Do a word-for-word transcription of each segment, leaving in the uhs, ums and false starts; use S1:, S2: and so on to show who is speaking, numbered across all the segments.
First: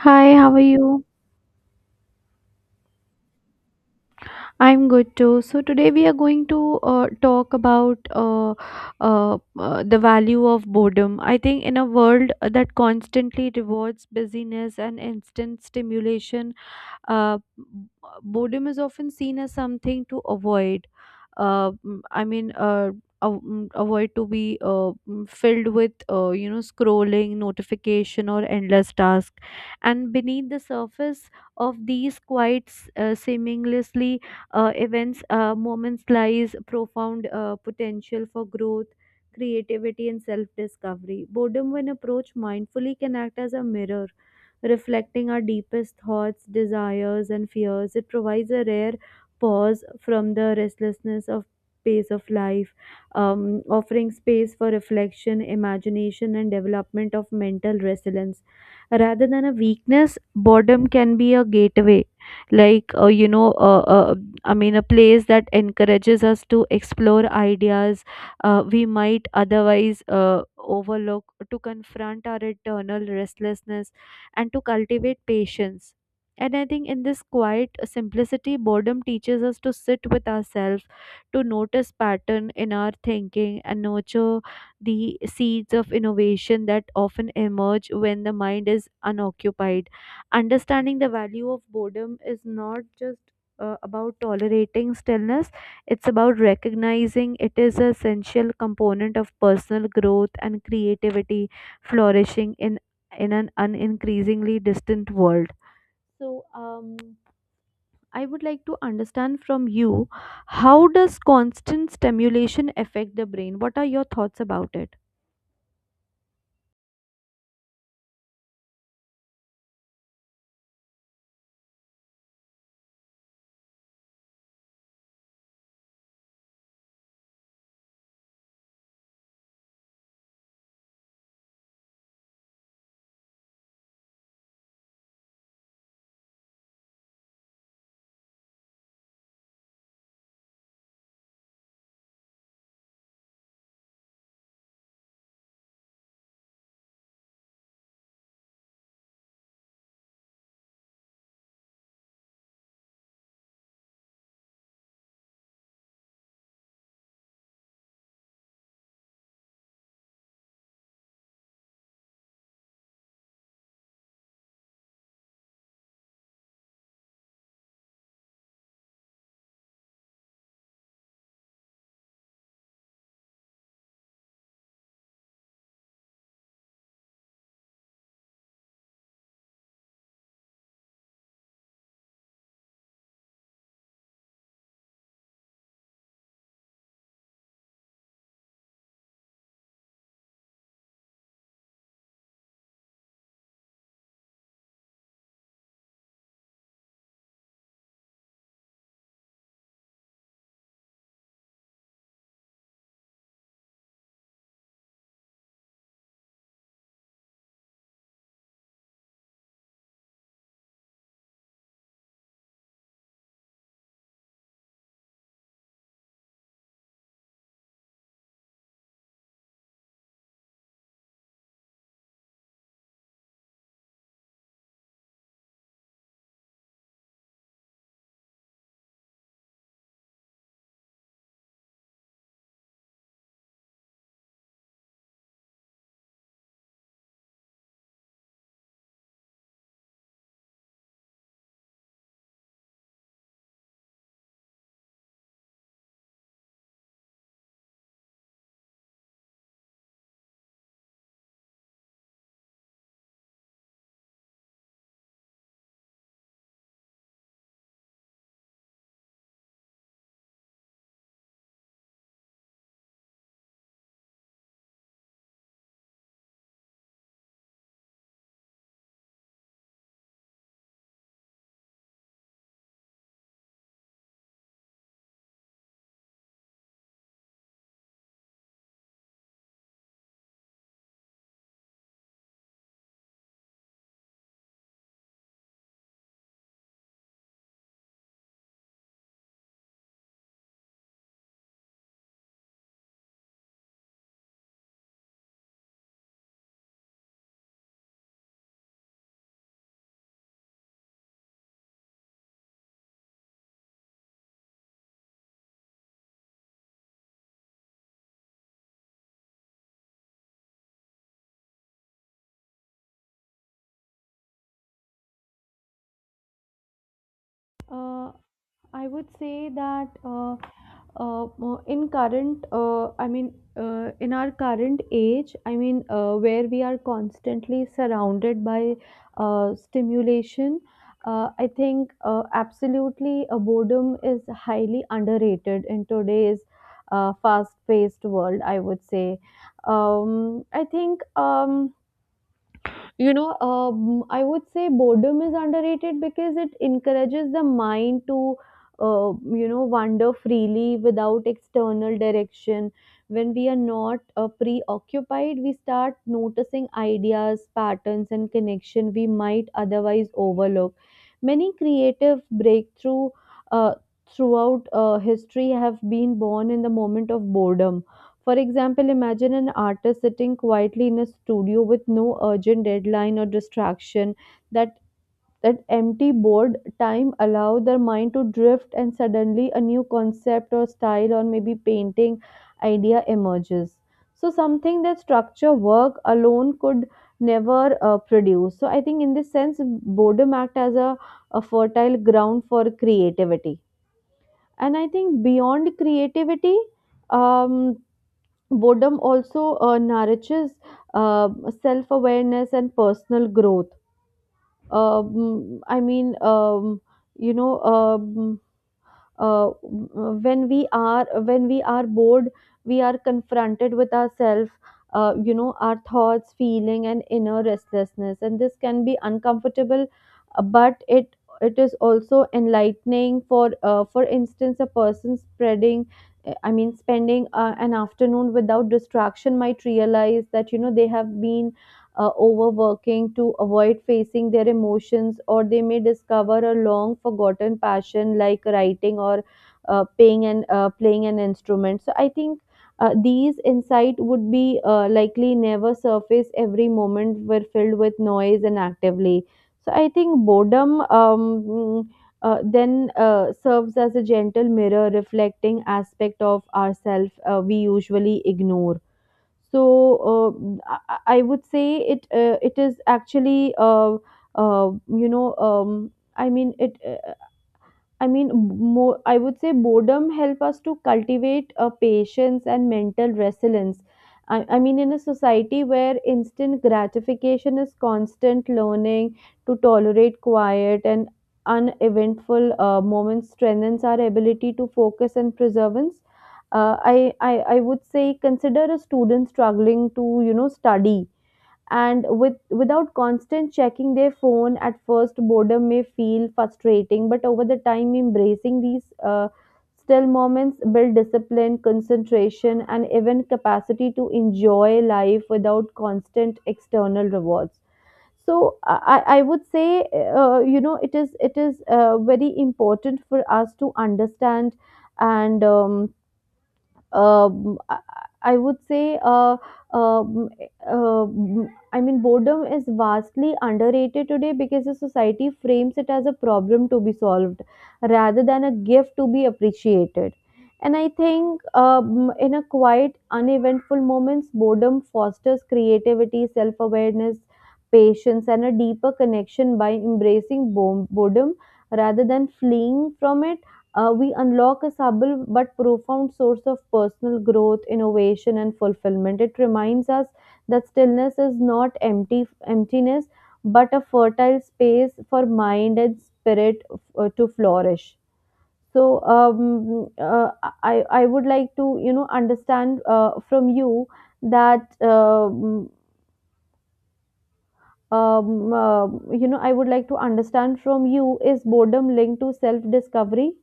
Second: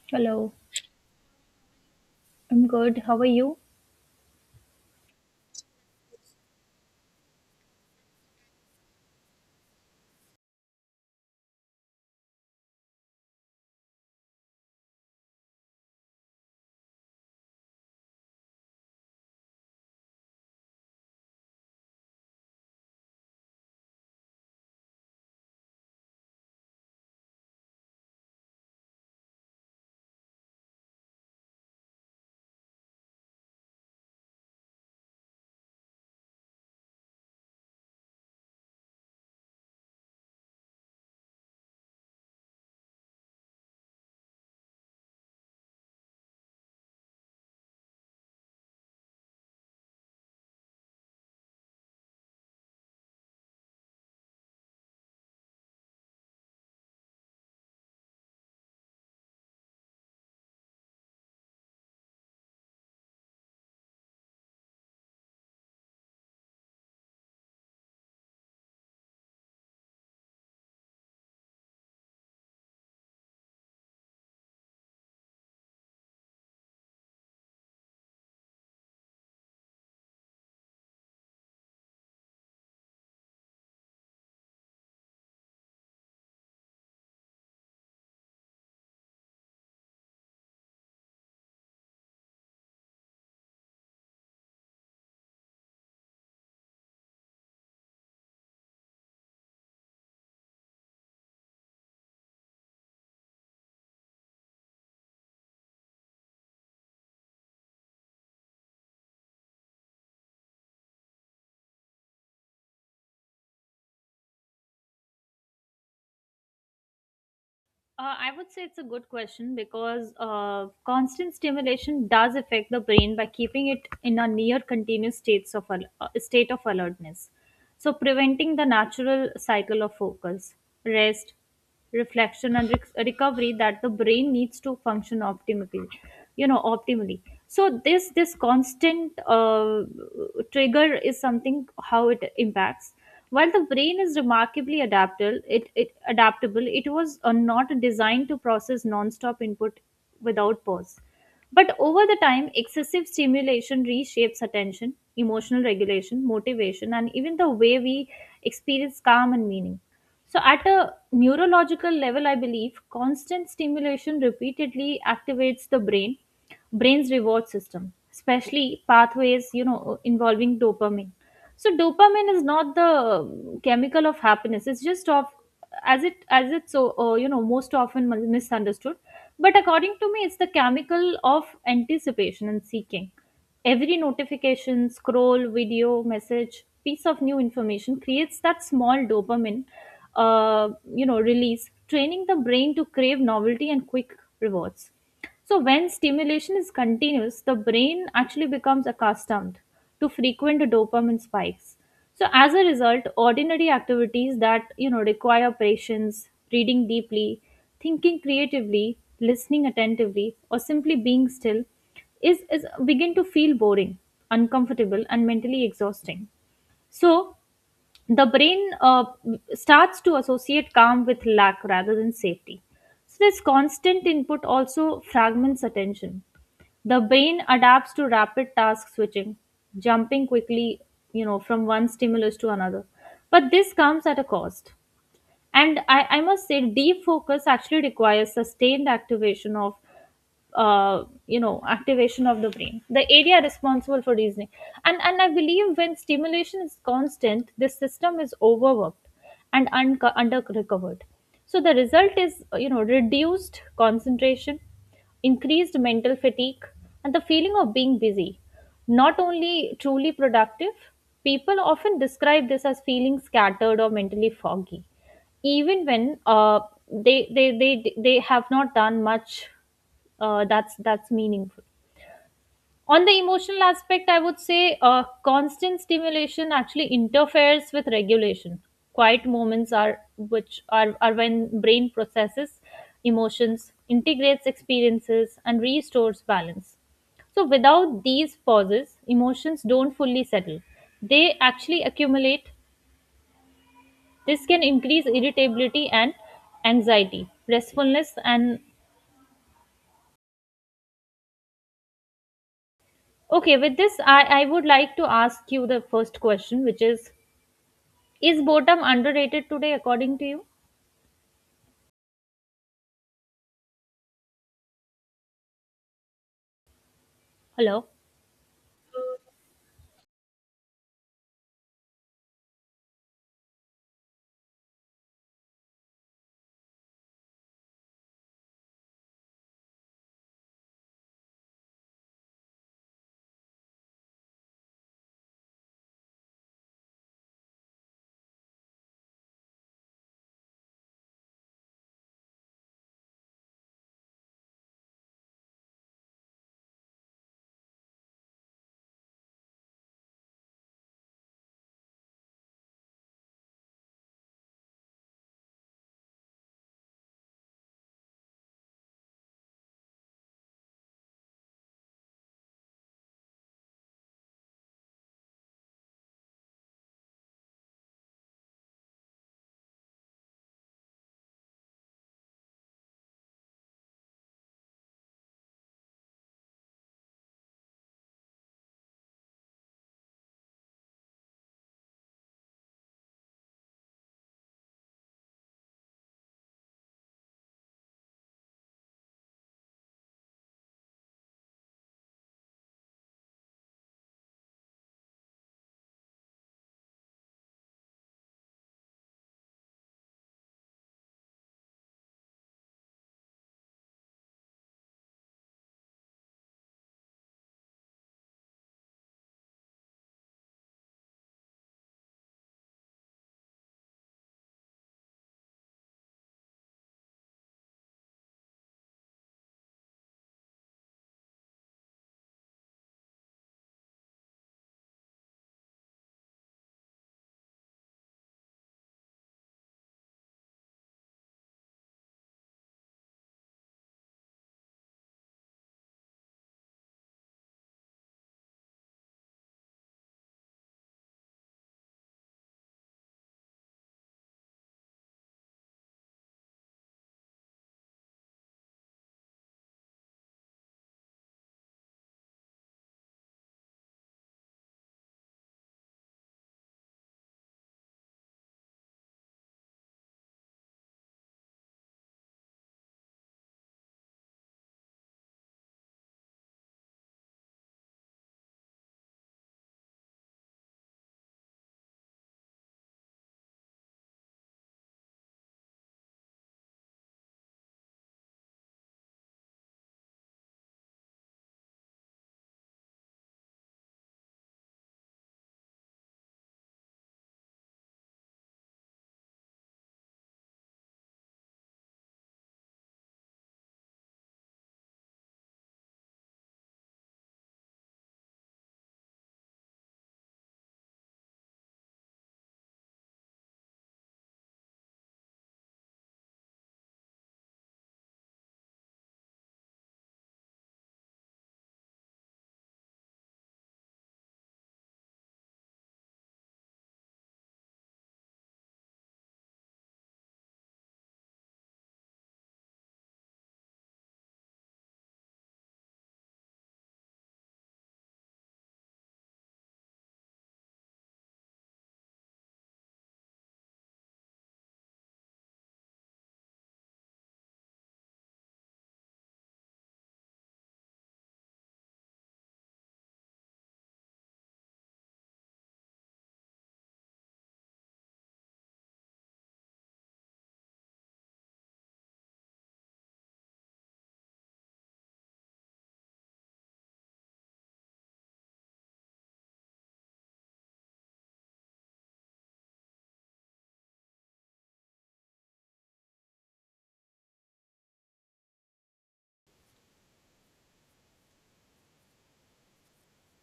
S1: Hi, how
S2: Hello,
S1: are you?
S2: I'm good. How are you?
S1: I'm good too. So today we are going to uh, talk about uh, uh, uh, the value of boredom. I think in a world that constantly rewards busyness and instant stimulation, Uh, b- boredom is often seen as something to avoid. Uh, mm, I mean, uh, av- mm, avoid to be uh, mm, filled with uh, you know scrolling, notification, or endless task. And beneath the surface of these quite s- uh, seamlessly uh, events, uh, moments lies profound uh, potential for growth creativity and self discovery. Boredom, when approached mindfully, can act as a mirror, reflecting our deepest thoughts, desires, and fears. It provides a rare pause from the restlessness of pace of life, um, offering space for reflection, imagination, and development of mental resilience. Rather than a weakness, boredom can be a gateway, like uh, you know, uh, uh, I mean, a place that encourages us to explore ideas uh, we might otherwise uh, overlook, to confront our internal restlessness and to cultivate patience. And I think in this quiet simplicity, boredom teaches us to sit with ourselves, to notice pattern in our thinking, and nurture the seeds of innovation that often emerge when the mind is unoccupied. Understanding the value of boredom is not just uh, about tolerating stillness, it's about recognizing it is an essential component of personal growth and creativity flourishing in in an unincreasingly distant world. So, um, I would like to understand from you how does constant stimulation affect the brain? What are your thoughts about it?
S2: Uh, I would say it's a good question because uh, constant stimulation does affect the brain by keeping it in a near continuous states of al- uh, state of alertness. So preventing the natural cycle of focus, rest, reflection, and rec- recovery that the brain needs to function optimally. You know, optimally. So this this constant uh, trigger is something how it impacts. While the brain is remarkably adaptable, it, it adaptable, it was uh, not designed to process non-stop input without pause. But over the time, excessive stimulation reshapes attention, emotional regulation, motivation, and even the way we experience calm and meaning. So, at a neurological level, I believe constant stimulation repeatedly activates the brain, brain's reward system, especially pathways, you know, involving dopamine. So dopamine is not the um, chemical of happiness, it's just of as it as it's so uh, you know, most often mis- misunderstood, but according to me it's the chemical of anticipation and seeking. Every notification, scroll, video, message, piece of new information creates that small dopamine uh, you know, release, training the brain to crave novelty and quick rewards. So when stimulation is continuous, the brain actually becomes accustomed to frequent dopamine spikes. So as a result, ordinary activities that you know require patience, reading deeply, thinking creatively, listening attentively, or simply being still is, is begin to feel boring, uncomfortable, and mentally exhausting. So the brain uh, starts to associate calm with lack rather than safety. So this constant input also fragments attention. The brain adapts to rapid task switching, jumping quickly, you know, from one stimulus to another. But this comes at a cost, and I, I must say deep focus actually requires sustained activation of uh, you know activation of the brain, the area responsible for reasoning. And and I believe when stimulation is constant, this system is overworked and unco- under recovered. So the result is, you know, reduced concentration, increased mental fatigue, and the feeling of being busy, not only truly productive. People often describe this as feeling scattered or mentally foggy even when uh, they, they they they have not done much uh, that's that's meaningful. On the emotional aspect, I would say uh, constant stimulation actually interferes with regulation. Quiet moments are which are, are when brain processes emotions, integrates experiences, and restores balance. So without these pauses, emotions don't fully settle, they actually accumulate. This can increase irritability and anxiety, restfulness, and okay. With this, I, I would like to ask you the first question, which is Is boredom underrated today, according to you? Hello?
S1: Uh, I would say that uh, uh, mo- in current, uh, I mean, uh, in our current age, I mean, uh, where we are constantly surrounded by uh, stimulation, uh, I think uh, absolutely uh, boredom is highly underrated in today's uh, fast-paced world, I would say. Um, I think. Um, you know, um, I would say boredom is underrated because it encourages the mind to, uh, you know, wander freely without external direction. When we are not uh, preoccupied, we start noticing ideas, patterns, and connection we might otherwise overlook. Many creative breakthrough uh, throughout uh, history have been born in the moment of boredom for example, imagine an artist sitting quietly in a studio with no urgent deadline or distraction. That that empty board time allow their mind to drift and suddenly a new concept or style or maybe painting idea emerges. So something that structure work alone could never uh, produce. So I think in this sense, boredom act as a, a fertile ground for creativity. And I think beyond creativity, um, boredom also uh, nourishes uh, self-awareness and personal growth um, i mean um, you know um, uh, when we are when we are bored we are confronted with ourselves uh, you know our thoughts feeling and inner restlessness, and this can be uncomfortable uh, but it it is also enlightening for uh, for instance a person spreading I mean spending uh, an afternoon without distraction might realize that you know they have been uh, overworking to avoid facing their emotions, or they may discover a long forgotten passion like writing or uh, paying and uh, playing an instrument. So I think uh, these insight would be uh, likely never surface every moment were filled with noise and actively. So I think boredom um, mm, uh, then uh, serves as a gentle mirror reflecting aspect of ourself uh, we usually ignore so uh, I, I would say it uh, it is actually uh, uh, you know um, I mean it. Uh, I mean, more, I would say boredom help us to cultivate a patience and mental resilience. I, I mean, in a society where instant gratification is constant, learning to tolerate quiet and uneventful uh, moments strengthens our ability to focus and perseverance. Uh, I, I, I would say consider a student struggling to, you know, study and with without constant checking their phone at first boredom may feel frustrating but over the time embracing these uh, still moments build discipline concentration and even capacity to enjoy life without constant external rewards so i, I I would say uh, you know it is it is uh, very important for us to understand and um, um, I I would say, uh, um, um, I mean, boredom is vastly underrated today because the society frames it as a problem to be solved rather than a gift to be appreciated. And I think um, in a quiet, uneventful moments, boredom fosters creativity, self awareness, patience, and a deeper connection by embracing bo- boredom rather than fleeing from it uh, we unlock a subtle but profound source of personal growth, innovation, and fulfillment. It reminds us that stillness is not empty emptiness, but a fertile space for mind and spirit uh, to flourish. So, um, uh, I I would like to, you know, understand uh, from you that. Um, um, uh, you know, I would like to understand from you is boredom linked to self discovery?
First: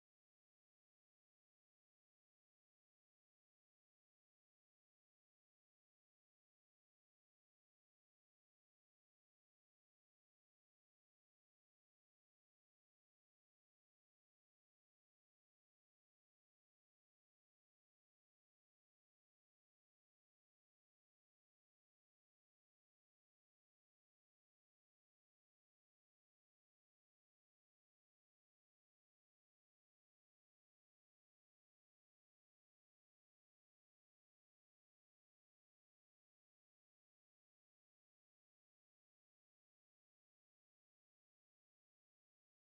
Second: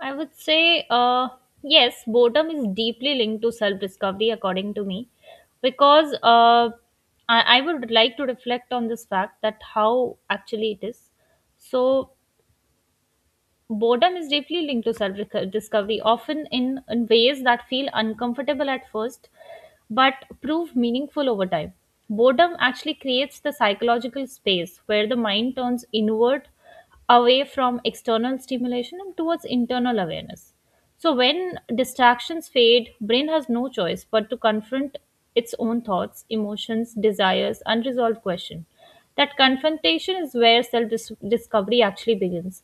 S2: I would say, uh, yes, boredom is deeply linked to self discovery, according to me, because uh, I, I would like to reflect on this fact that how actually it is. So boredom is deeply linked to self discovery, often in, in ways that feel uncomfortable at first but prove meaningful over time. Boredom actually creates the psychological space where the mind turns inward, away from external stimulation and towards internal awareness. So when distractions fade, brain has no choice but to confront its own thoughts, emotions, desires, unresolved questions. That confrontation is where self discovery actually begins.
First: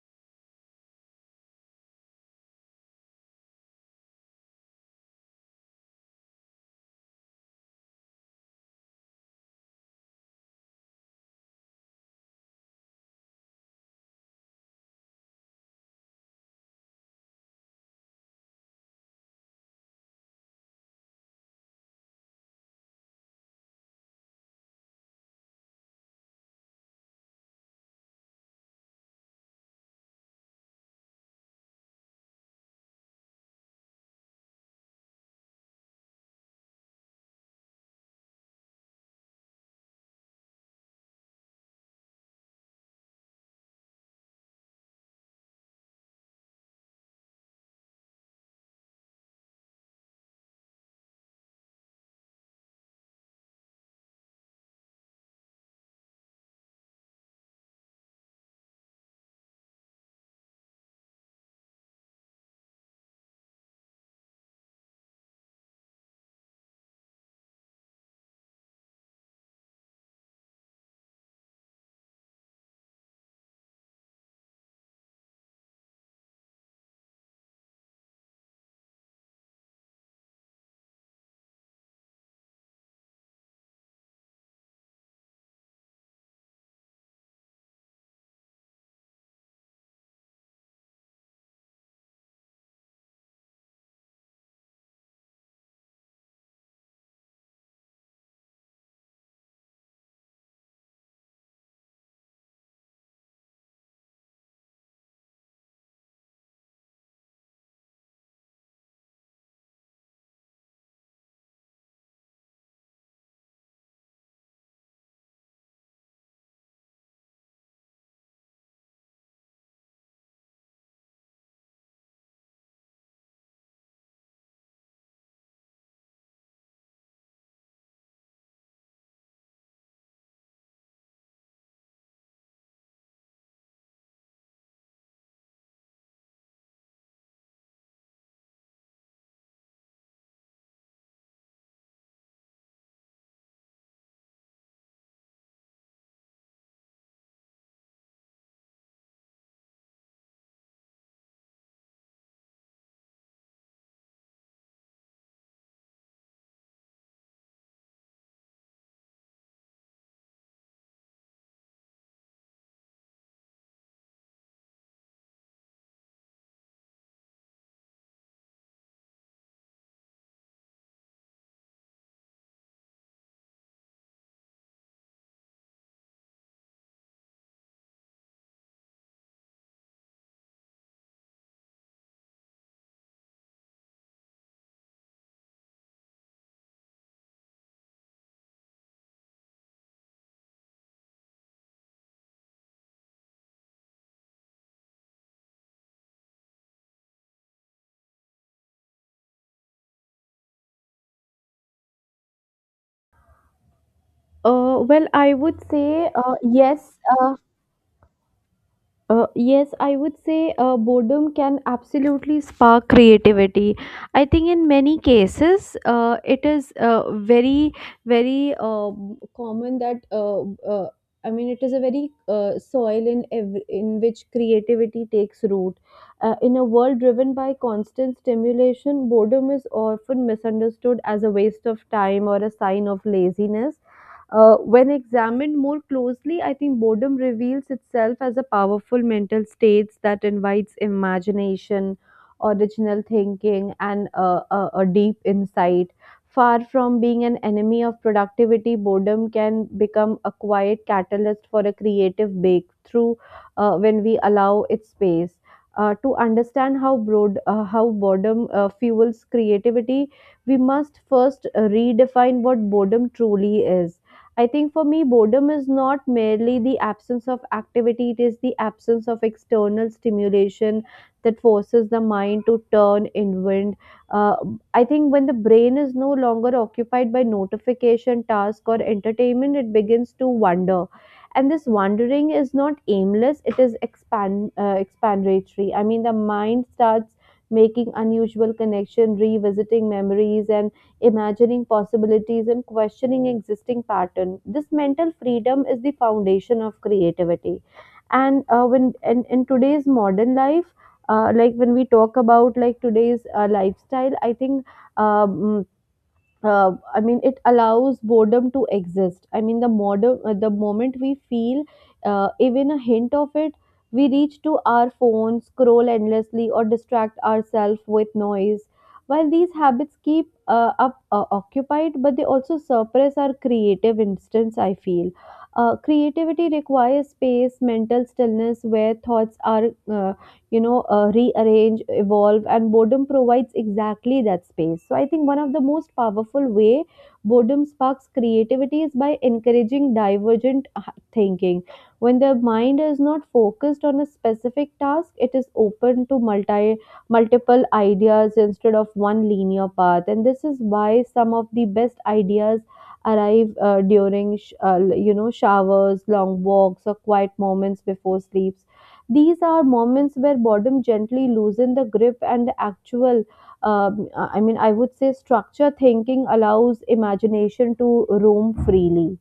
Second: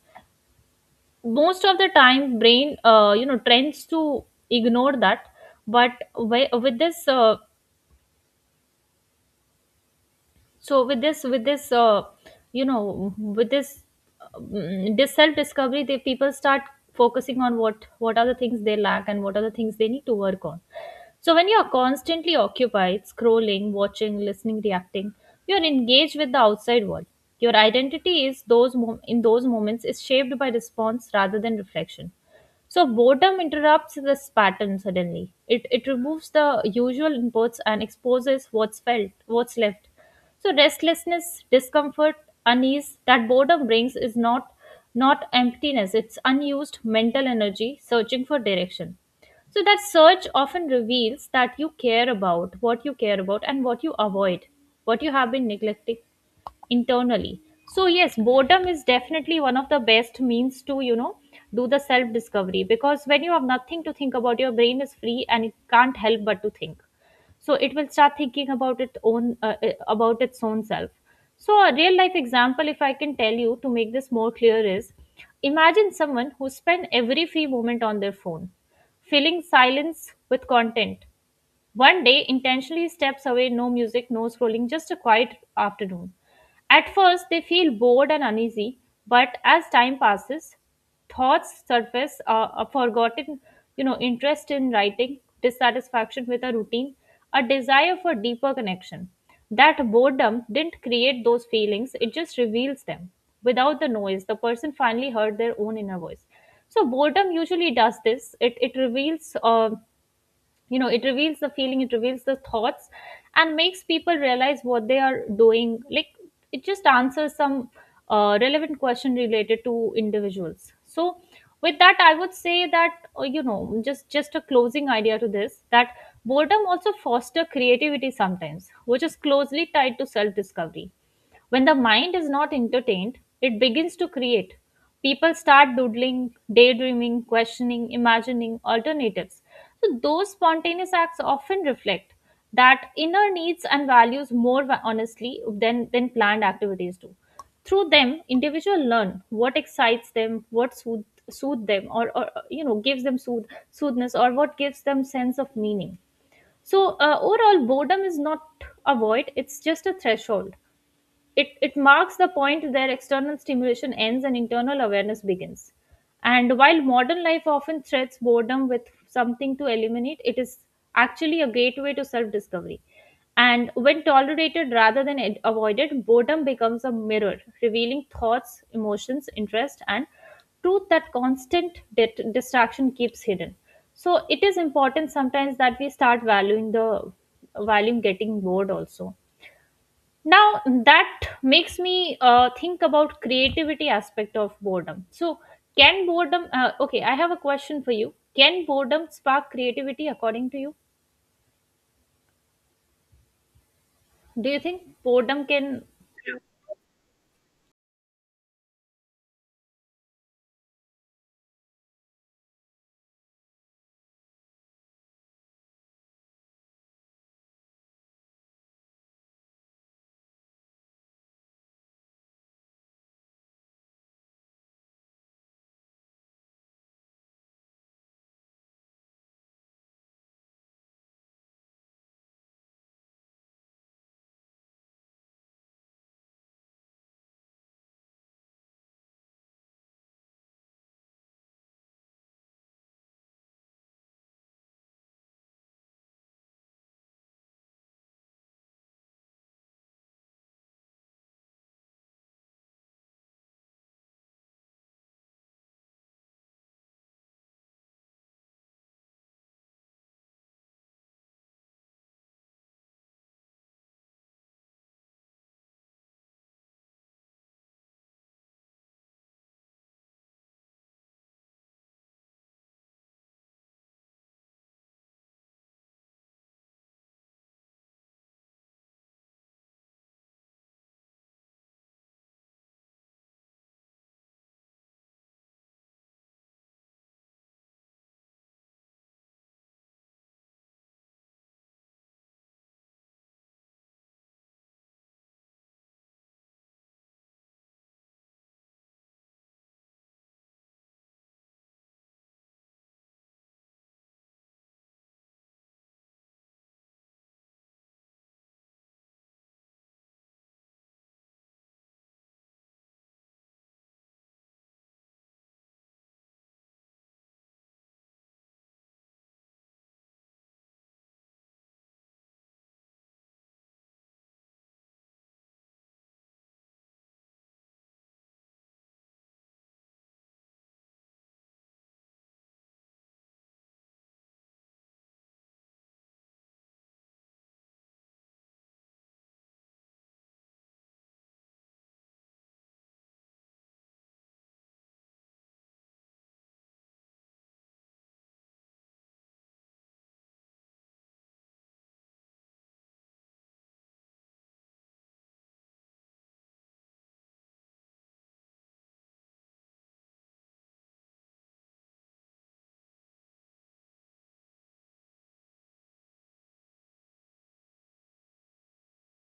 S2: Most of the time brain uh, you know tends to ignore that, but wi- with this uh, so with this with this uh, you know with this um, this self discovery, the people start focusing on what what are the things they lack and what are the things they need to work on. So when you are constantly occupied, scrolling, watching, listening, reacting, you are engaged with the outside world. Your identity is those mom- in those moments is shaped by response rather than reflection. So boredom interrupts this pattern suddenly. It it removes the usual inputs and exposes what's felt, what's left. So restlessness, discomfort, unease that boredom brings is not not emptiness. It's unused mental energy searching for direction. So that search often reveals that you care about what you care about and what you avoid, what you have been neglecting internally. So yes, boredom is definitely one of the best means to, you know, do the self discovery, because when you have nothing to think about, your brain is free and it can't help but to think. So it will start thinking about its own uh, uh, about its own self. So a real life example, if I can tell you to make this more clear, is imagine someone who spent every free moment on their phone, filling silence with content. One day, intentionally steps away, no music, no scrolling, just a quiet afternoon. At first, they feel bored and uneasy, but as time passes, thoughts surface, uh, a forgotten, you know, interest in writing, dissatisfaction with a routine, a desire for deeper connection. That boredom didn't create those feelings, it just reveals them. Without the noise, the person finally heard their own inner voice. So boredom usually does this. It, it reveals uh, you know it reveals the feeling, it reveals the thoughts and makes people realize what they are doing. Like it just answers some uh, relevant question related to individuals. So with that I would say that, uh, you know just just a closing idea to this, that boredom also foster creativity sometimes, which is closely tied to self discovery. When the mind is not entertained, it begins to create. People start doodling, daydreaming, questioning, imagining alternatives. So those spontaneous acts often reflect that inner needs and values more va- honestly than, than planned activities do. Through them, individuals learn what excites them, what soothe, soothe them, or, or uh, you know gives them soothe, soothness, or what gives them sense of meaning. So uh, overall, boredom is not a void; it's just a threshold. It, it marks the point where external stimulation ends and internal awareness begins. And while modern life often threats boredom with something to eliminate, it is actually a gateway to self discovery. And when tolerated rather than ad- avoided, boredom becomes a mirror, revealing thoughts, emotions, interest, and truth that constant dit- distraction keeps hidden. So it is important sometimes that we start valuing the valuing getting bored also. Now that makes me uh, think about creativity aspect of boredom. So can boredom uh, okay I have a question for you. Can boredom spark creativity, according to you? Do you think
S1: Uh, well, I
S2: boredom
S1: would
S2: can
S1: say uh, yes. Uh, uh, yes, I would say uh, boredom can absolutely spark creativity. I think in many cases, uh, it is uh, very, very uh, common that uh, uh, I mean, it is a very uh, soil in ev- in which creativity takes root. Uh, in a world driven by constant stimulation, boredom is often misunderstood as a waste of time or a sign of laziness uh, when examined more closely, I think boredom reveals itself as a powerful mental state that invites imagination, original thinking, and uh, a, a deep insight. Far from being an enemy of productivity, boredom can become a quiet catalyst for a creative breakthrough uh, when we allow it space. Uh, to understand how broad, uh, how boredom uh, fuels creativity, we must first uh, redefine what boredom truly is. I think for me, boredom is not merely the absence of activity, it is the absence of external stimulation that forces the mind to turn inward. Uh, I think when the brain is no longer occupied by notification, task, or entertainment, it begins to wander. And this wandering is not aimless, it is expand, uh, expandatory. I mean, the mind starts making unusual connection, revisiting memories, and imagining possibilities and questioning existing pattern this mental freedom is the foundation of creativity and uh, when and in today's modern life uh, like when we talk about like today's uh, lifestyle I think um, uh, I mean, it allows boredom to exist. I mean, the modern, uh, the moment we feel uh, even a hint of it, we reach to our phones, scroll endlessly, or distract ourselves with noise. While these habits keep uh, up uh, occupied, but they also suppress our creative instance. I feel uh, creativity requires space, mental stillness, where thoughts are uh, you know, uh, rearrange, evolve, and boredom provides exactly that space. So I think one of the most powerful way boredom sparks creativity is by encouraging divergent h- thinking. When the mind is not focused on a specific task, it is open to multi multiple ideas instead of one linear path. And this is why some of the best ideas arrive uh, during sh- uh, you know showers, long walks, or quiet moments before sleep these are moments where boredom gently loosens the grip and the actual um, I mean I would say structure thinking allows imagination to roam freely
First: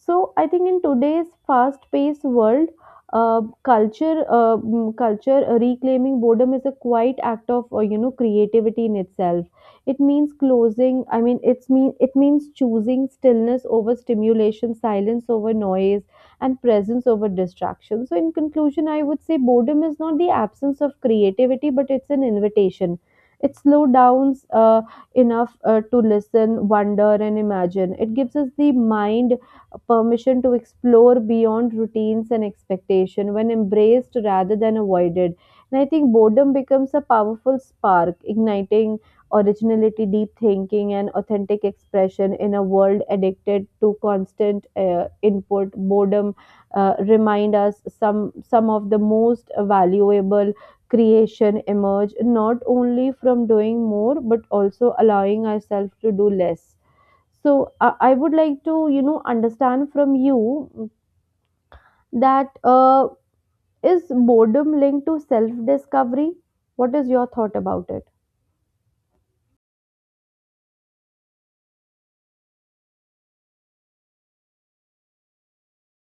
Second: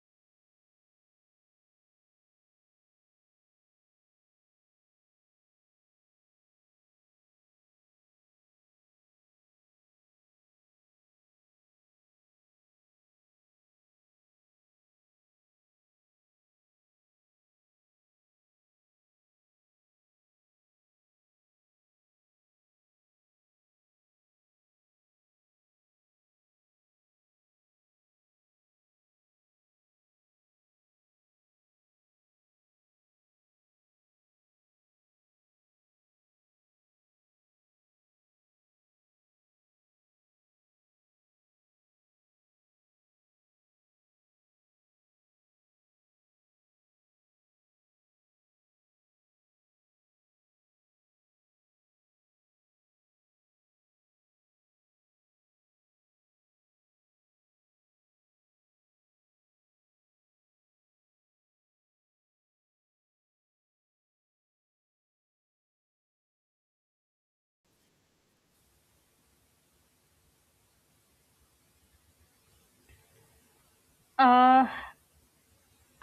S1: so I think in today's fast paced world uh, culture uh, mm, culture uh, reclaiming boredom is a quiet act of uh, you know creativity in itself it means closing i mean it's mean it means choosing stillness over stimulation silence over noise and presence over distraction so in conclusion I would say boredom is not the absence of creativity but it's an invitation it slows downs uh, enough uh, to listen wonder and imagine it gives us the mind a permission to explore beyond routines and expectation when embraced rather than avoided and I think boredom becomes a powerful spark igniting originality deep thinking and authentic expression in a world addicted to constant uh, input boredom uh, remind us some some of the most valuable creation emerge not only from doing more but also allowing ourselves to do less so I I would like to, you know, understand from you mm, that uh, is boredom linked to self-discovery? What is your thought about it?
S2: uh,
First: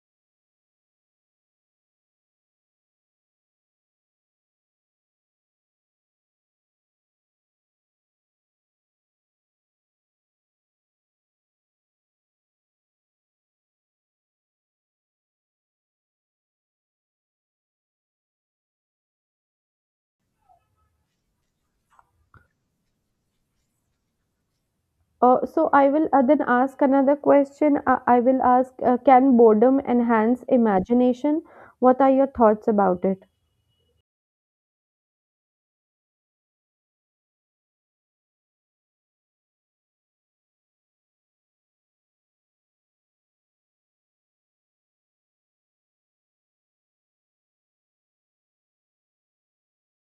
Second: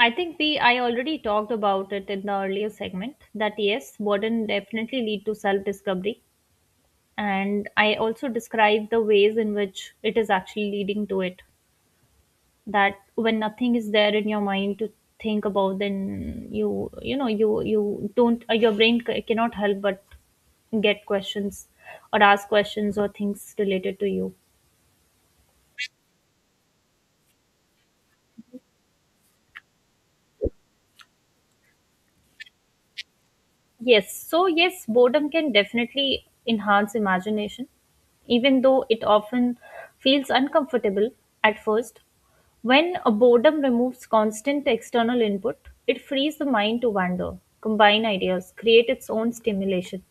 S2: I think we I already talked about it in the earlier segment, that yes, boredom definitely lead to self discovery, and I also described the ways in which it is actually leading to it, that when nothing is there in your mind to think about, then you you know you you don't uh, your brain c- cannot help but get questions or ask questions or things related to you.
S1: Uh, so I will uh, then ask another question. Uh, I will ask, uh, can boredom enhance imagination? What are your thoughts about it?
S2: Yes, so yes, boredom can definitely enhance imagination, even though it often feels uncomfortable at first. When a boredom removes constant external input, it frees the mind to wander, combine ideas, create its own stimulation.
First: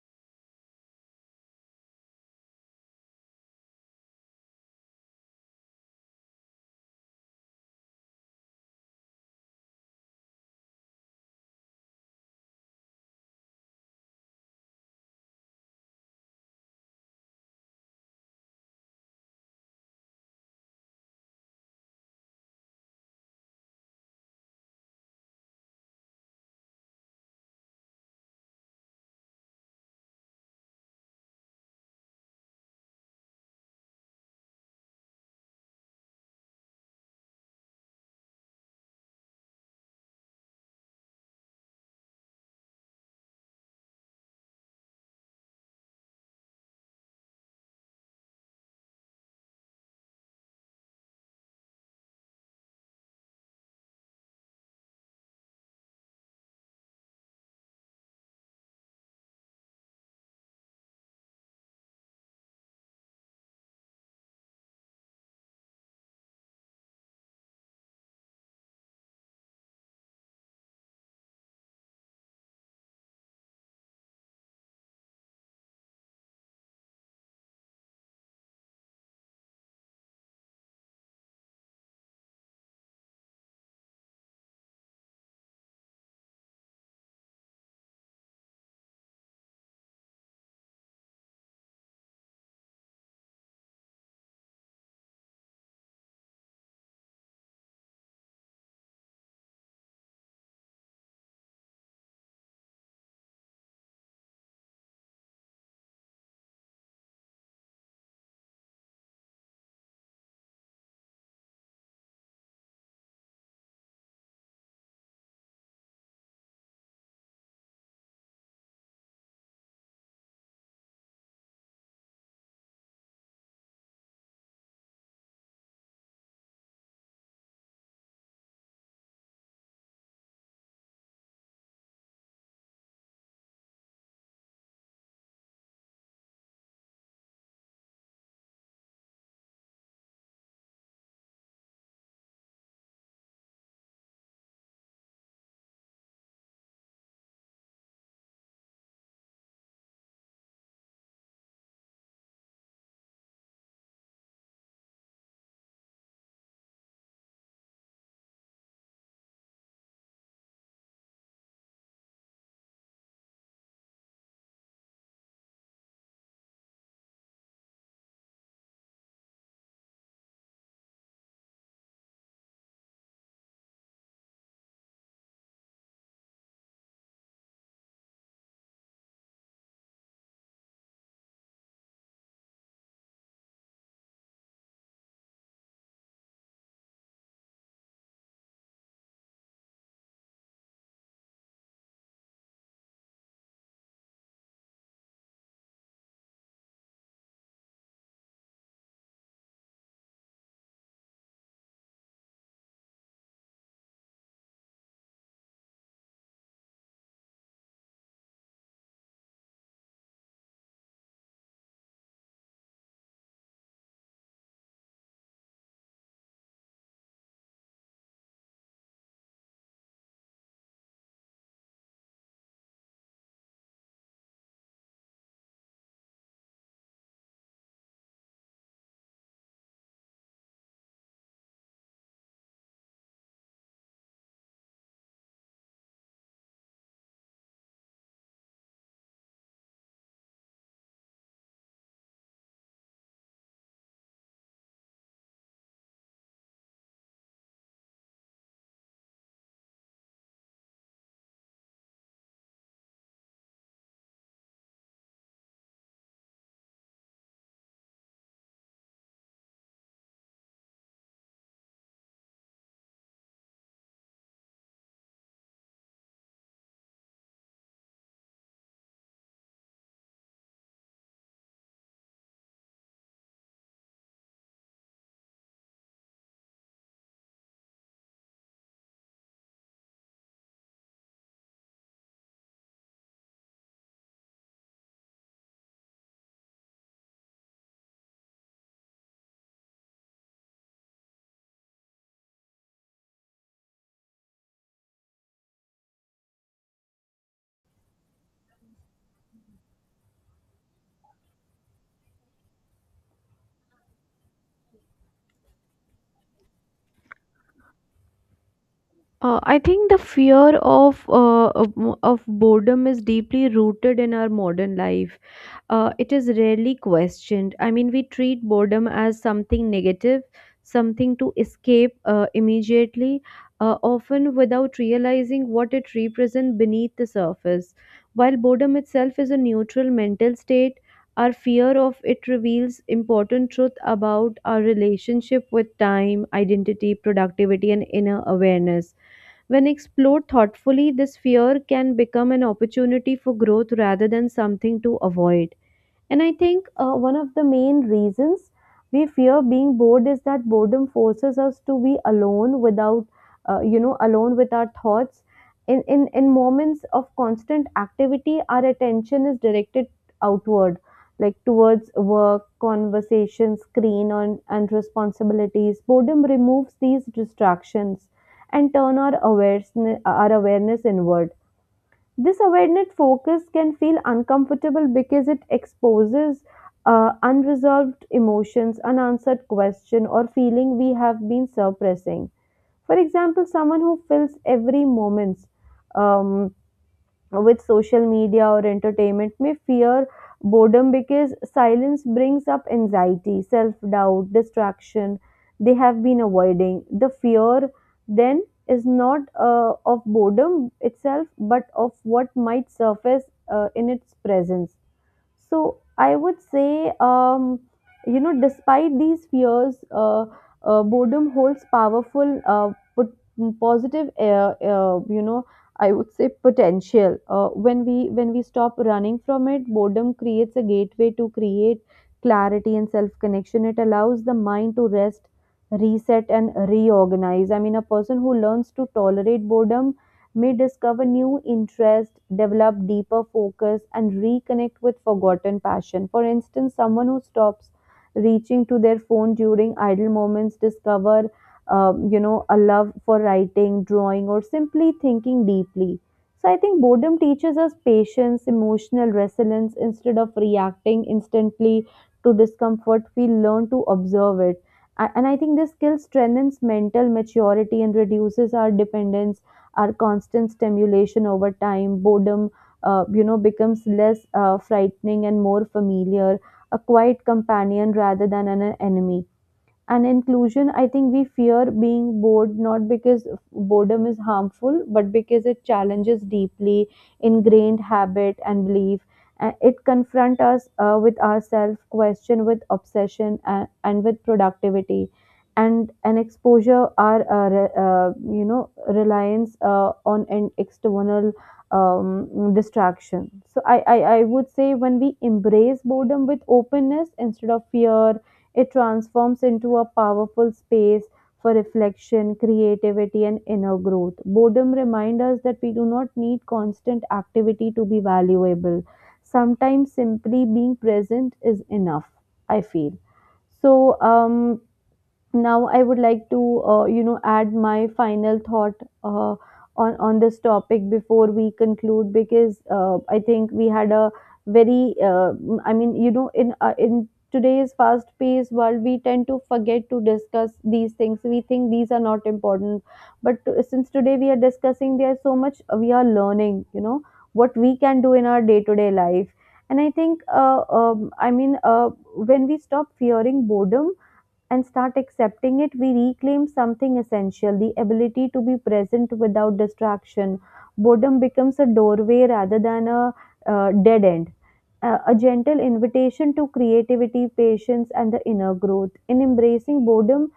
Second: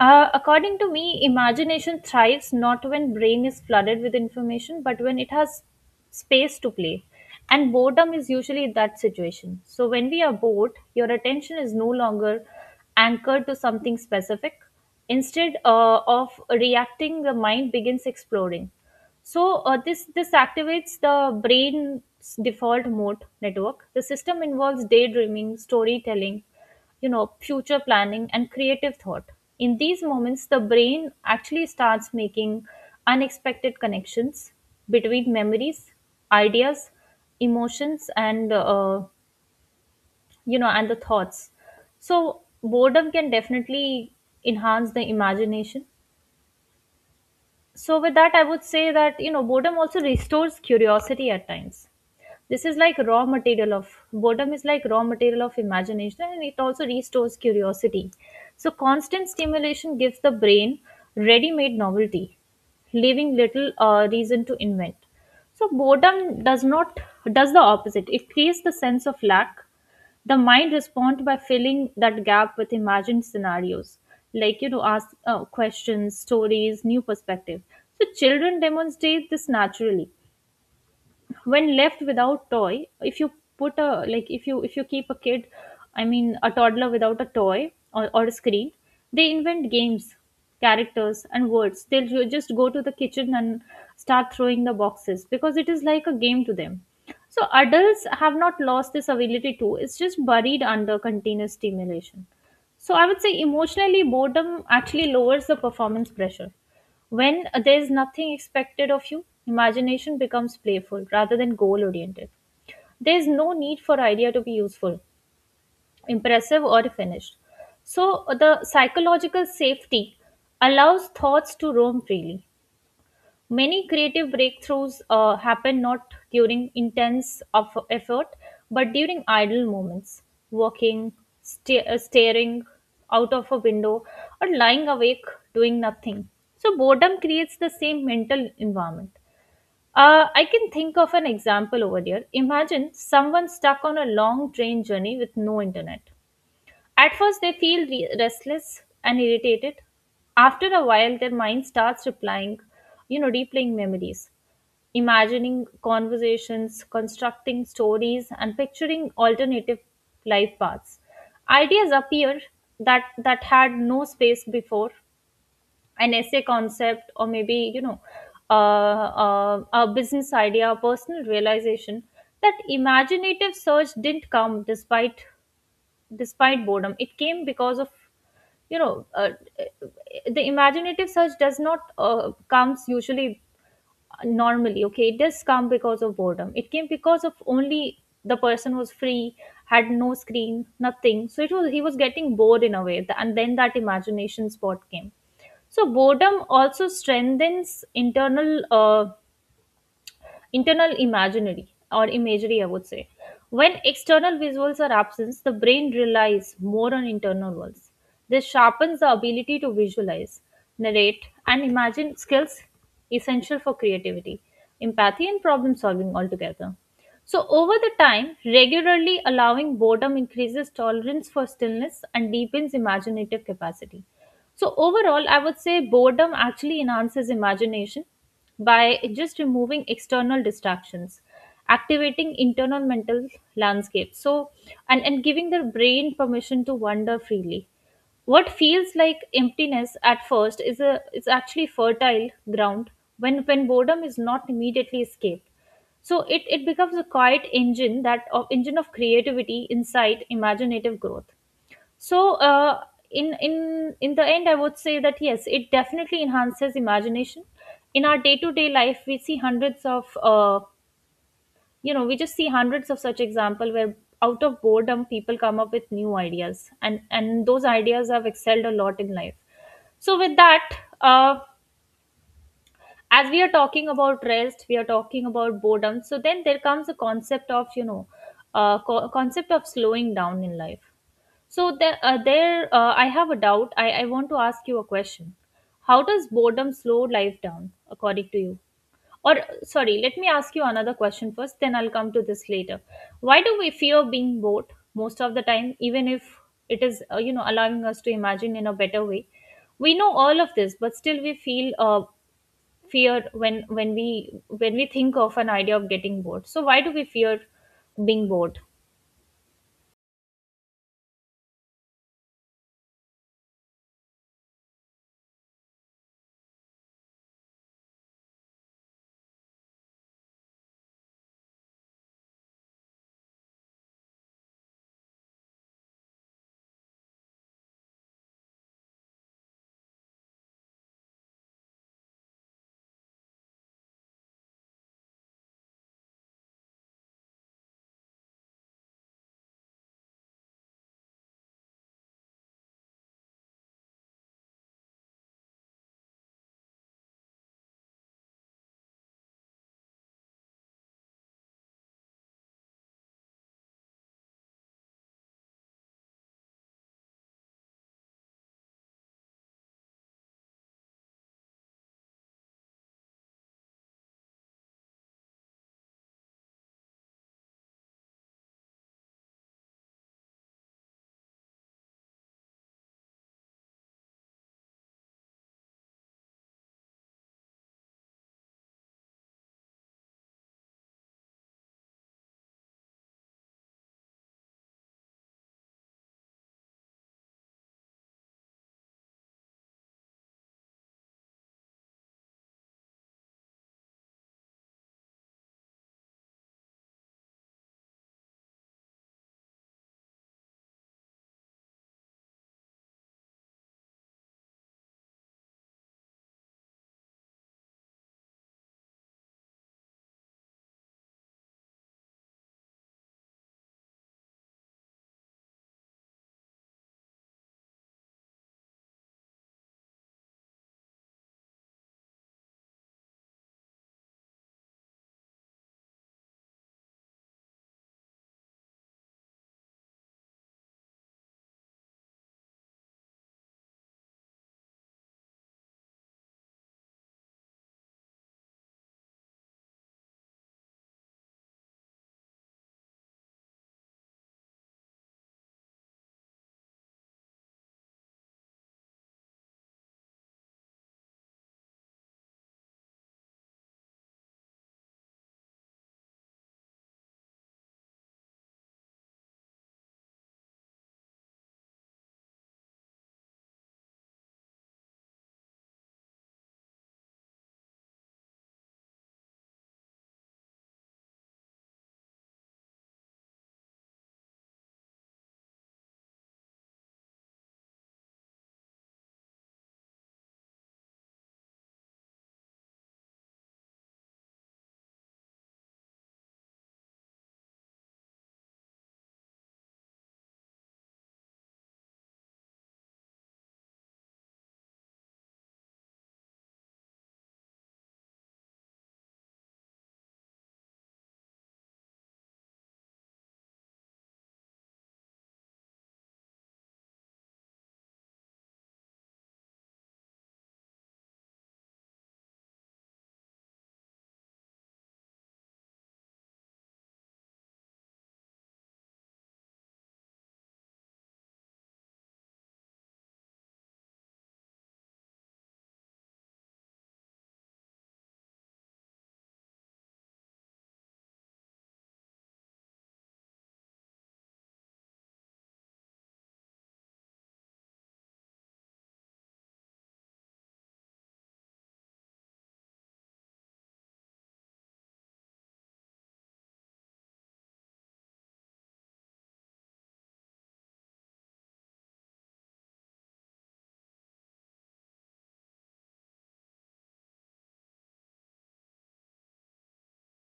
S2: Uh, according to me, imagination thrives not when brain is flooded with information, but when it has space to play. And boredom is usually that situation. So when we are bored, your attention is no longer anchored to something specific. Instead uh, of reacting, the mind begins exploring. So uh, this this activates the brain's default mode network, the system involves daydreaming, storytelling, you know, future planning, and creative thought. In these moments, the brain actually starts making unexpected connections between memories, ideas, emotions, and uh, you know, and the thoughts. So boredom can definitely enhance the imagination. So with that I would say that, you know, boredom also restores curiosity at times. This is like raw material of boredom is like raw material of imagination, and it also restores curiosity. So constant stimulation gives the brain ready made novelty, leaving little uh, reason to invent. So boredom does not, does the opposite. It creates the sense of lack. The mind responds by filling that gap with imagined scenarios like, you know, ask uh, questions, stories, new perspective. So children demonstrate this naturally. When left without toy, if you put a, like if you, if you keep a kid, I mean a toddler, without a toy, or, or a screen, they invent games, characters, and words. They'll ju- just go to the kitchen and start throwing the boxes because it is like a game to them. So adults have not lost this ability too. It's just buried under continuous stimulation. So I would say emotionally boredom actually lowers the performance pressure. When there is nothing expected of you, imagination becomes playful rather than goal oriented. There is no need for idea to be useful, impressive, or finished. So the psychological safety allows thoughts to roam freely. Many creative breakthroughs uh, happen not during intense of effort, but during idle moments, walking, sta- uh, staring out of a window, or lying awake doing nothing. So, boredom creates the same mental environment. Uh, I can think of an example over here. Imagine someone stuck on a long train journey with no internet. At first, they feel re- restless and irritated. After a while, their mind starts replying, you know, replaying memories, imagining conversations, constructing stories, and picturing alternative life paths. Ideas appear that that had no space before, an essay concept, or maybe you know, uh, uh, a business idea, a personal realization. That imaginative surge didn't come despite despite boredom. It came because of you know uh, uh, the imaginative search does not uh, comes usually normally. Okay, it does come because of boredom. It came because of only the person was free, had no screen, nothing, so it was, he was getting bored in a way, and then that imagination spot came. So boredom also strengthens internal uh, internal imaginary, or imagery, I would say. When external visuals are absent, the brain relies more on internal ones. This sharpens the ability to visualize, narrate, and imagine skills essential for creativity, empathy, and problem solving altogether. So, over the time, regularly allowing boredom increases tolerance for stillness and deepens imaginative capacity. So, overall, I would say boredom actually enhances imagination by just removing external distractions, activating internal mental landscape. So, and, and giving the brain permission to wander freely. What feels like emptiness at first is a is actually fertile ground when when boredom is not immediately escaped, so it, it becomes a quiet engine that of engine of creativity, insight, imaginative growth. So uh, in in in the end, I would say that yes, it definitely enhances imagination. In our day to day life, we see hundreds of uh, you know we just see hundreds of such example where out of boredom people come up with new ideas, and and those ideas have excelled a lot in life. So with that. Uh, as we are talking about rest, we are talking about boredom, so then there comes a concept of you know uh, co- concept of slowing down in life. So there, uh, there uh, I have a doubt. I, I want to ask you a question, how does boredom slow life down according to you? Or sorry, let me ask you another question first, then I'll come to this later. Why do we fear being bored most of the time, even if it is uh, you know allowing us to imagine in a better way? We know all of this, but still we feel uh, fear when when we when we think of an idea of getting bored. So why do we fear being bored?
S1: Uh, I think the fear of, uh, of of boredom is deeply rooted in our modern life. Uh, it is rarely questioned. I mean, we treat boredom as something negative, something to escape uh, immediately, uh, often without realizing what it represents beneath the surface. While boredom itself is a neutral mental state, our fear of it reveals important truth about our relationship with time, identity, productivity, and inner awareness. When explored thoughtfully, this fear can become an opportunity for growth rather than something to avoid. And I think uh, one of the main reasons we fear being bored is that boredom forces us to be alone without, uh, you know, alone with our thoughts. In, in, in moments of constant activity, our attention is directed outward, like towards work, conversation, screen, on, and responsibilities. Boredom removes these distractions and turn our awareness, our awareness inward. This awareness focus can feel uncomfortable because it exposes uh, unresolved emotions, unanswered question, or feeling we have been suppressing. For example, someone who fills every moment. Um, with social media or entertainment may fear boredom because silence brings up anxiety, self doubt, distraction they have been avoiding. The fear then is not uh, of boredom itself but of what might surface uh, in its presence. So I would say, um, you know, despite these fears, uh, uh, boredom holds powerful, uh, put, positive, uh, uh, you know, I would say potential. Uh, when we when we stop running from it, boredom creates a gateway to create clarity and self connection. It allows the mind to rest, reset, and reorganize. I mean, a person who learns to tolerate boredom may discover new interest, develop deeper focus, and reconnect with forgotten passion. For instance, someone who stops reaching to their phone during idle moments discover, um, you know, a love for writing, drawing, or simply thinking deeply. So I think boredom teaches us patience, emotional resilience. Instead of reacting instantly to discomfort, we learn to observe it. A- And I think this skill strengthens mental maturity and reduces our dependence our constant stimulation over time, boredom, uh, you know, becomes less uh, frightening and more familiar, a quiet companion rather than an enemy. And inclusion I think we fear being bored not because boredom is harmful but because it challenges deeply ingrained habit and belief. Uh, it confronts us uh, with ourselves question with obsession and, and with productivity and an exposure our uh, re- uh, you know reliance uh, on an external um, distraction. So I, I i would say when we embrace boredom with openness instead of fear, it transforms into a powerful space for reflection, creativity, and inner growth. Boredom reminds us that we do not need constant activity to be valuable. Sometimes simply being present is enough, I feel. So, um, now I would like to, uh, you know, add my final thought uh, on on this topic before we conclude because uh, I think we had a very, uh, I mean, you know, in uh, in today's fast-paced world, we tend to forget to discuss these things. We think these are not important, but to- since today we are discussing, there's so much we are learning. You know, what we can do in our day-to-day life. And I think, uh, um, I mean, uh, when we stop fearing boredom and start accepting it, we reclaim something essential, the ability to be present without distraction. Boredom becomes a doorway rather than a uh, dead end. Uh, a gentle invitation to creativity, patience, and the inner growth. In embracing boredom,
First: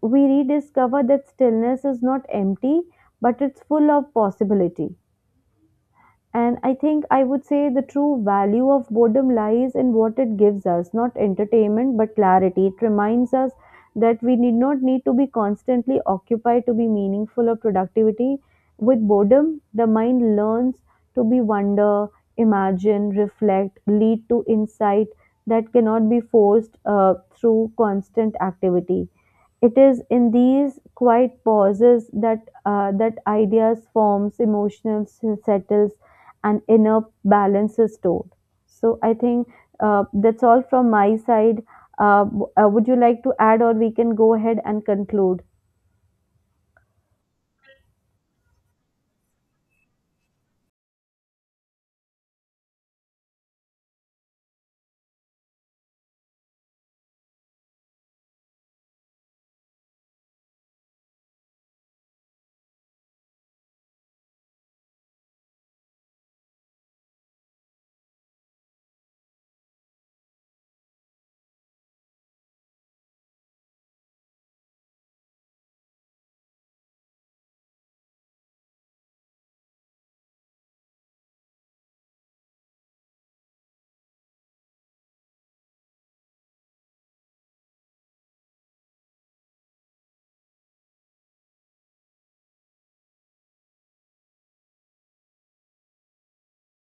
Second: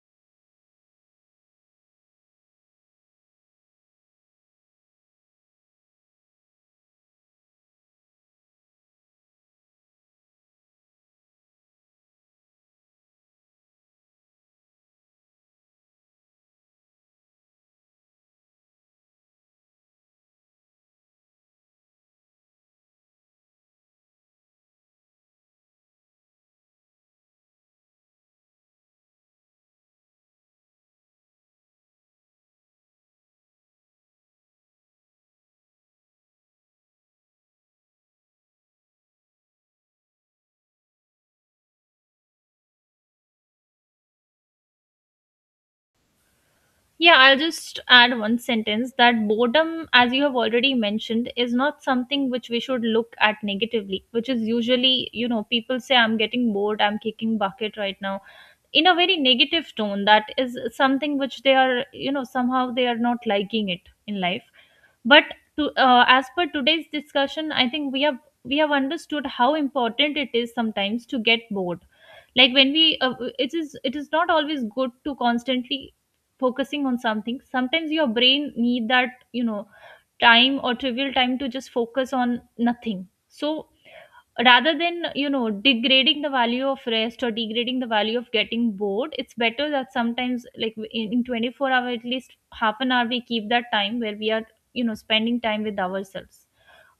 S1: we rediscover that stillness is not empty, but it's full of possibility. And I think I would say the true value of boredom lies in what it gives us, not entertainment, but clarity. It reminds us that we need not need to be constantly occupied to be meaningful or productivity. With boredom, the mind learns to be wonder, imagine, reflect, lead to insight that cannot be forced uh, through constant activity. It is in these quiet pauses that uh, that ideas forms, emotional s- settles, and inner balance is stored. So I think uh, that's all from my side. Uh, w- uh, would you like to add, or we can go ahead and conclude?
S2: Yeah, I'll just add one sentence that boredom, as you have already mentioned, is not something which we should look at negatively, which is usually, you know, people say, I'm getting bored, I'm kicking bucket right now, in a very negative tone. That is something which they are, you know, somehow they are not liking it in life. But to, uh, as per today's discussion, I think we have we have understood how important it is sometimes to get bored. Like when we, uh, it is, it is not always good to constantly focusing on something. Sometimes your brain need that, you know, time or trivial time to just focus on nothing. So rather than, you know, degrading the value of rest, or degrading the value of getting bored, it's better that sometimes, like in, in twenty-four hour at least half an hour we keep that time where we are, you know, spending time with ourselves.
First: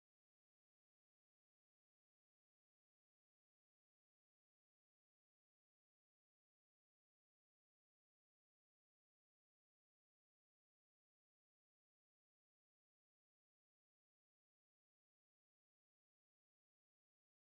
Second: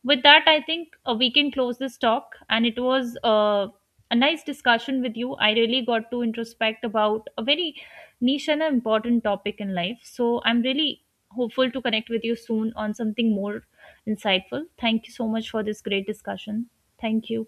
S2: With that, I think uh, we can close this talk, and it was uh, a nice discussion with you. I really got to introspect about a very niche and an important topic in life, so I'm really hopeful to connect with you soon on something more insightful. Thank you so much for this great discussion. Thank you.